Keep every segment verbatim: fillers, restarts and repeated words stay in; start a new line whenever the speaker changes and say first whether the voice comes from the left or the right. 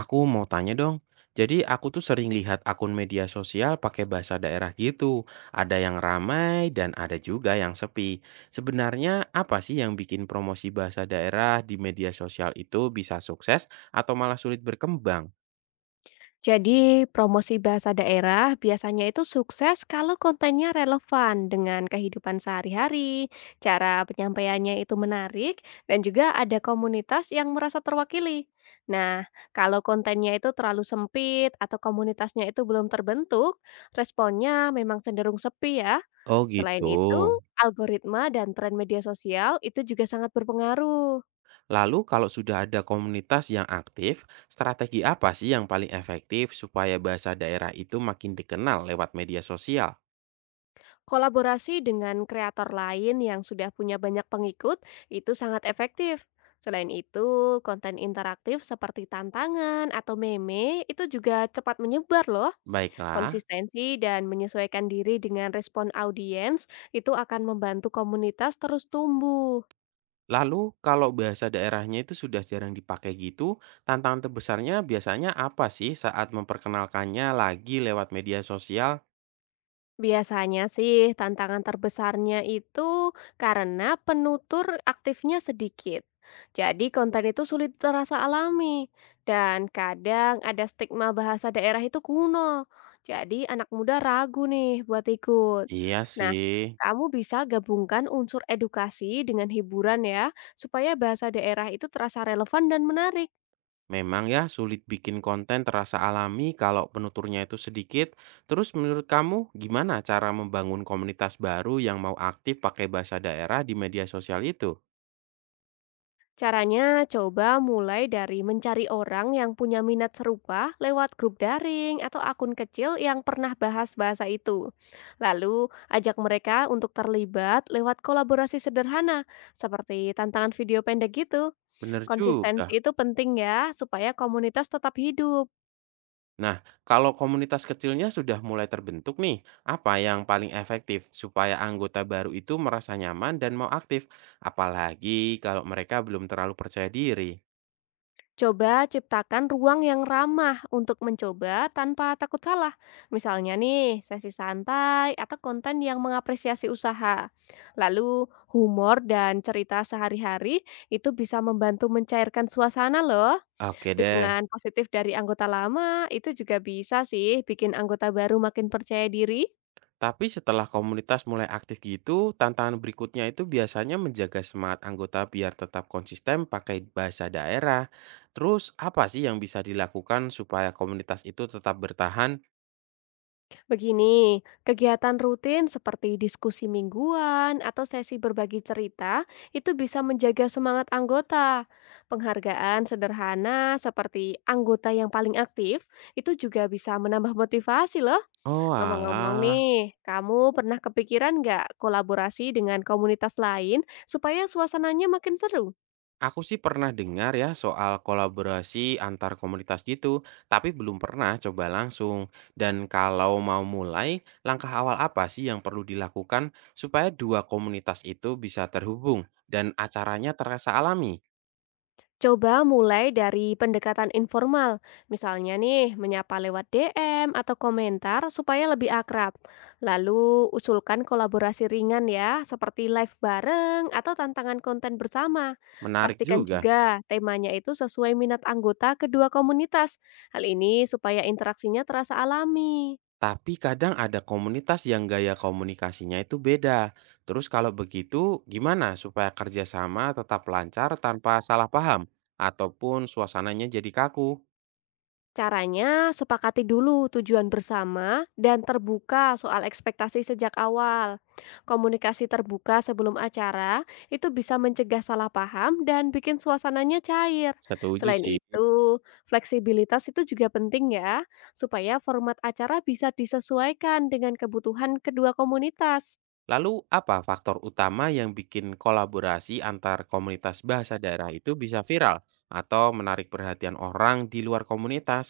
right: Aku mau tanya dong. Jadi aku tuh sering lihat akun media sosial pakai bahasa daerah gitu. Ada yang ramai dan ada juga yang sepi. Sebenarnya apa sih yang bikin promosi bahasa daerah di media sosial itu bisa sukses atau malah sulit berkembang?
left: Jadi, promosi bahasa daerah biasanya itu sukses kalau kontennya relevan dengan kehidupan sehari-hari, cara penyampaiannya itu menarik, dan juga ada komunitas yang merasa terwakili. Nah, kalau kontennya itu terlalu sempit atau komunitasnya itu belum terbentuk, responnya memang cenderung sepi ya.
right: Oh
left: Selain
right: gitu.
left: itu, algoritma dan tren media sosial itu juga sangat berpengaruh.
right: Lalu kalau sudah ada komunitas yang aktif, strategi apa sih yang paling efektif supaya bahasa daerah itu makin dikenal lewat media sosial?
left: Kolaborasi dengan kreator lain yang sudah punya banyak pengikut itu sangat efektif. Selain itu, konten interaktif seperti tantangan atau meme itu juga cepat menyebar loh.
right: Baiklah.
left: Konsistensi dan menyesuaikan diri dengan respon audiens itu akan membantu komunitas terus tumbuh.
right: Lalu kalau bahasa daerahnya itu sudah jarang dipakai gitu, tantangan terbesarnya biasanya apa sih saat memperkenalkannya lagi lewat media sosial?
left: Biasanya sih tantangan terbesarnya itu karena penutur aktifnya sedikit. Jadi konten itu sulit terasa alami dan kadang ada stigma bahasa daerah itu kuno. Jadi anak muda ragu nih buat ikut.
right: Iya
left: Nah,
right: sih,
left: kamu bisa gabungkan unsur edukasi dengan hiburan ya, supaya bahasa daerah itu terasa relevan dan menarik.
right: memang ya sulit bikin konten terasa alami kalau penuturnya itu sedikit. Terus menurut kamu gimana cara membangun komunitas baru yang mau aktif pakai bahasa daerah di media sosial itu?
left: Caranya, coba mulai dari mencari orang yang punya minat serupa lewat grup daring atau akun kecil yang pernah bahas bahasa itu. Lalu, ajak mereka untuk terlibat lewat kolaborasi sederhana, seperti tantangan video pendek gitu.
right: Bener juga.
left: Konsistensi itu penting ya, supaya komunitas tetap hidup.
right: Nah, kalau komunitas kecilnya sudah mulai terbentuk nih, apa yang paling efektif supaya anggota baru itu merasa nyaman dan mau aktif? Apalagi kalau mereka belum terlalu percaya diri.
left: Coba ciptakan ruang yang ramah untuk mencoba tanpa takut salah. Misalnya nih, sesi santai atau konten yang mengapresiasi usaha. Lalu, humor dan cerita sehari-hari itu bisa membantu mencairkan suasana loh.
right: Oke deh,
left: Dukungan positif dari anggota lama itu juga bisa sih bikin anggota baru makin percaya diri.
right: tapi setelah komunitas mulai aktif gitu, tantangan berikutnya itu biasanya menjaga semangat anggota biar tetap konsisten pakai bahasa daerah. Terus, apa sih yang bisa dilakukan supaya komunitas itu tetap bertahan?
left: Begini, kegiatan rutin seperti diskusi mingguan atau sesi berbagi cerita itu bisa menjaga semangat anggota. Penghargaan sederhana seperti anggota yang paling aktif itu juga bisa menambah motivasi loh.
right: Oh
left: Ngomong-ngomong
right: alah.
left: nih, kamu pernah kepikiran nggak kolaborasi dengan komunitas lain supaya suasananya makin seru?
right: Aku sih pernah dengar ya soal kolaborasi antar komunitas gitu, tapi belum pernah coba langsung. Dan kalau mau mulai, langkah awal apa sih yang perlu dilakukan supaya dua komunitas itu bisa terhubung dan acaranya terasa alami?
left: Coba mulai dari pendekatan informal, misalnya nih menyapa lewat D M atau komentar supaya lebih akrab. Lalu usulkan kolaborasi ringan ya, seperti live bareng atau tantangan konten bersama.
right: Menarik
left: Pastikan
right: juga.
left: juga temanya itu sesuai minat anggota kedua komunitas. Hal ini supaya interaksinya terasa alami.
right: Tapi kadang ada komunitas yang gaya komunikasinya itu beda. Terus kalau begitu, gimana supaya kerjasama tetap lancar tanpa salah paham? Ataupun suasananya jadi kaku?
left: Caranya, sepakati dulu tujuan bersama dan terbuka soal ekspektasi sejak awal. Komunikasi terbuka sebelum acara itu bisa mencegah salah paham dan bikin suasananya cair.
right: Setuju
left: Selain
right: sih.
left: itu, fleksibilitas itu juga penting ya, supaya format acara bisa disesuaikan dengan kebutuhan kedua komunitas.
right: Lalu apa faktor utama yang bikin kolaborasi antar komunitas bahasa daerah itu bisa viral atau menarik perhatian orang di luar komunitas?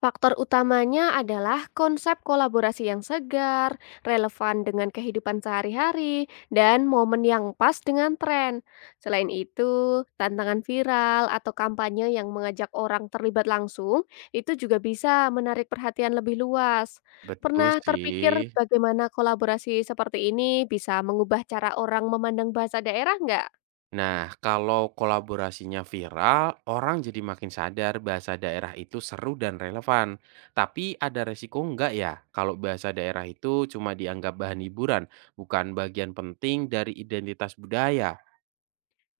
left: Faktor utamanya adalah konsep kolaborasi yang segar, relevan dengan kehidupan sehari-hari, dan momen yang pas dengan tren. Selain itu, tantangan viral atau kampanye yang mengajak orang terlibat langsung itu juga bisa menarik perhatian lebih luas.
right: Betul
left: Pernah
right: sih.
left: terpikir bagaimana kolaborasi seperti ini bisa mengubah cara orang memandang bahasa daerah nggak?
right: Nah, kalau kolaborasinya viral, orang jadi makin sadar bahasa daerah itu seru dan relevan. Tapi ada resiko nggak ya kalau bahasa daerah itu cuma dianggap bahan hiburan, bukan bagian penting dari identitas budaya?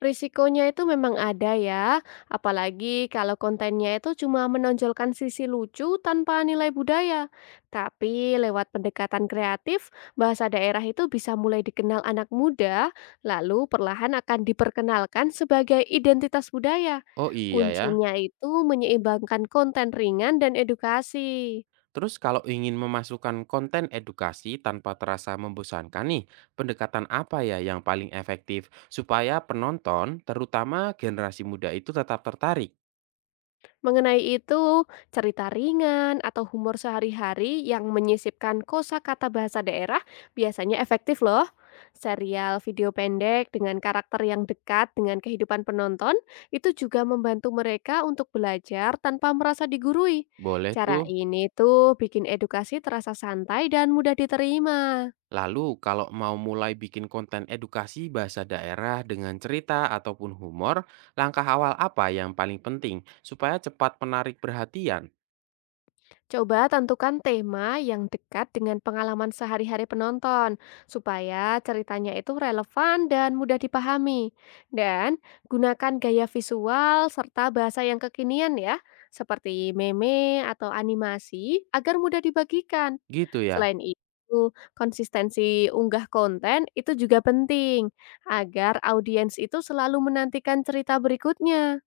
left: Risikonya itu memang ada ya, apalagi kalau kontennya itu cuma menonjolkan sisi lucu tanpa nilai budaya. Tapi lewat pendekatan kreatif, bahasa daerah itu bisa mulai dikenal anak muda, lalu perlahan akan diperkenalkan sebagai identitas budaya.
right: Oh iya ya.
left: Kuncinya itu menyeimbangkan konten ringan dan edukasi.
right: Terus kalau ingin memasukkan konten edukasi tanpa terasa membosankan nih, pendekatan apa ya yang paling efektif supaya penonton, terutama generasi muda itu tetap tertarik?
left: Mengenai itu, cerita ringan atau humor sehari-hari yang menyisipkan kosakata bahasa daerah biasanya efektif loh. Serial video pendek dengan karakter yang dekat dengan kehidupan penonton itu juga membantu mereka untuk belajar tanpa merasa digurui.
right: Boleh
left: Cara
right: tuh.
left: ini tuh bikin edukasi terasa santai dan mudah diterima.
right: Lalu kalau mau mulai bikin konten edukasi bahasa daerah dengan cerita ataupun humor, langkah awal apa yang paling penting supaya cepat menarik perhatian?
left: Coba tentukan tema yang dekat dengan pengalaman sehari-hari penonton, supaya ceritanya itu relevan dan mudah dipahami. Dan gunakan gaya visual serta bahasa yang kekinian ya, seperti meme atau animasi agar mudah dibagikan.
right: Gitu ya.
left: Selain itu, konsistensi unggah konten itu juga penting agar audiens itu selalu menantikan cerita berikutnya.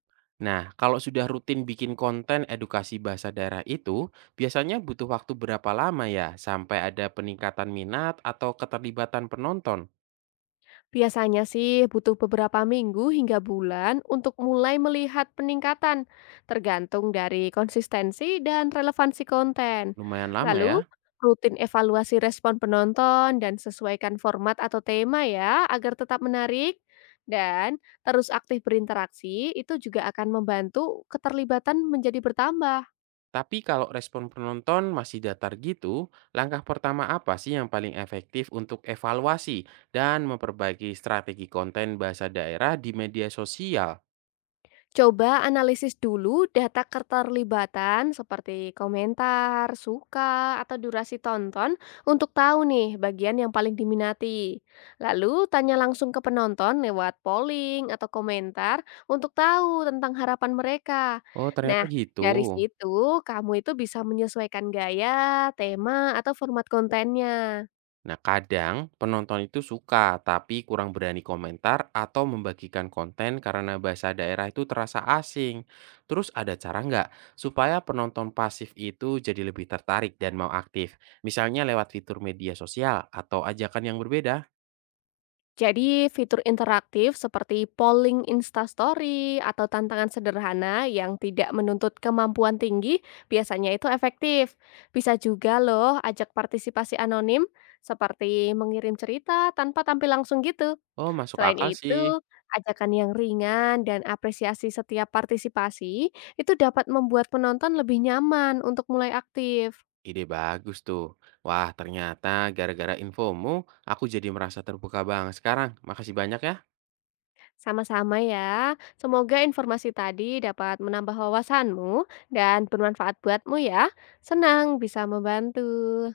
right: Nah, kalau sudah rutin bikin konten edukasi bahasa daerah itu, biasanya butuh waktu berapa lama ya sampai ada peningkatan minat atau keterlibatan penonton?
left: Biasanya sih butuh beberapa minggu hingga bulan untuk mulai melihat peningkatan, tergantung dari konsistensi dan relevansi konten.
right: Lumayan lama
left: Lalu,
right: ya.
left: rutin evaluasi respon penonton dan sesuaikan format atau tema ya, agar tetap menarik. Dan terus aktif berinteraksi, itu juga akan membantu keterlibatan menjadi bertambah.
right: Tapi kalau respon penonton masih datar gitu, langkah pertama apa sih yang paling efektif untuk evaluasi dan memperbaiki strategi konten bahasa daerah di media sosial?
left: Coba analisis dulu data keterlibatan seperti komentar, suka, atau durasi tonton untuk tahu nih bagian yang paling diminati. Lalu tanya langsung ke penonton lewat polling atau komentar untuk tahu tentang harapan mereka.
right: Oh, ternyata
left: Nah,
right: gitu.
left: dari situ kamu itu bisa menyesuaikan gaya, tema, atau format kontennya.
right: Nah, kadang penonton itu suka, tapi kurang berani komentar atau membagikan konten karena bahasa daerah itu terasa asing. Terus ada cara nggak supaya penonton pasif itu jadi lebih tertarik dan mau aktif? Misalnya lewat fitur media sosial atau ajakan yang berbeda?
left: Jadi fitur interaktif seperti polling Instastory atau tantangan sederhana yang tidak menuntut kemampuan tinggi biasanya itu efektif. Bisa juga loh ajak partisipasi anonim seperti mengirim cerita tanpa tampil langsung gitu.
right: Oh, masuk
left: Selain
right: akal sih.
left: itu, ajakan yang ringan dan apresiasi setiap partisipasi itu dapat membuat penonton lebih nyaman untuk mulai aktif.
right: Ide bagus tuh. Wah, ternyata gara-gara infomu, aku jadi merasa terbuka banget sekarang. Makasih banyak ya.
left: Sama-sama ya. Semoga informasi tadi dapat menambah wawasanmu dan bermanfaat buatmu ya. Senang bisa membantu.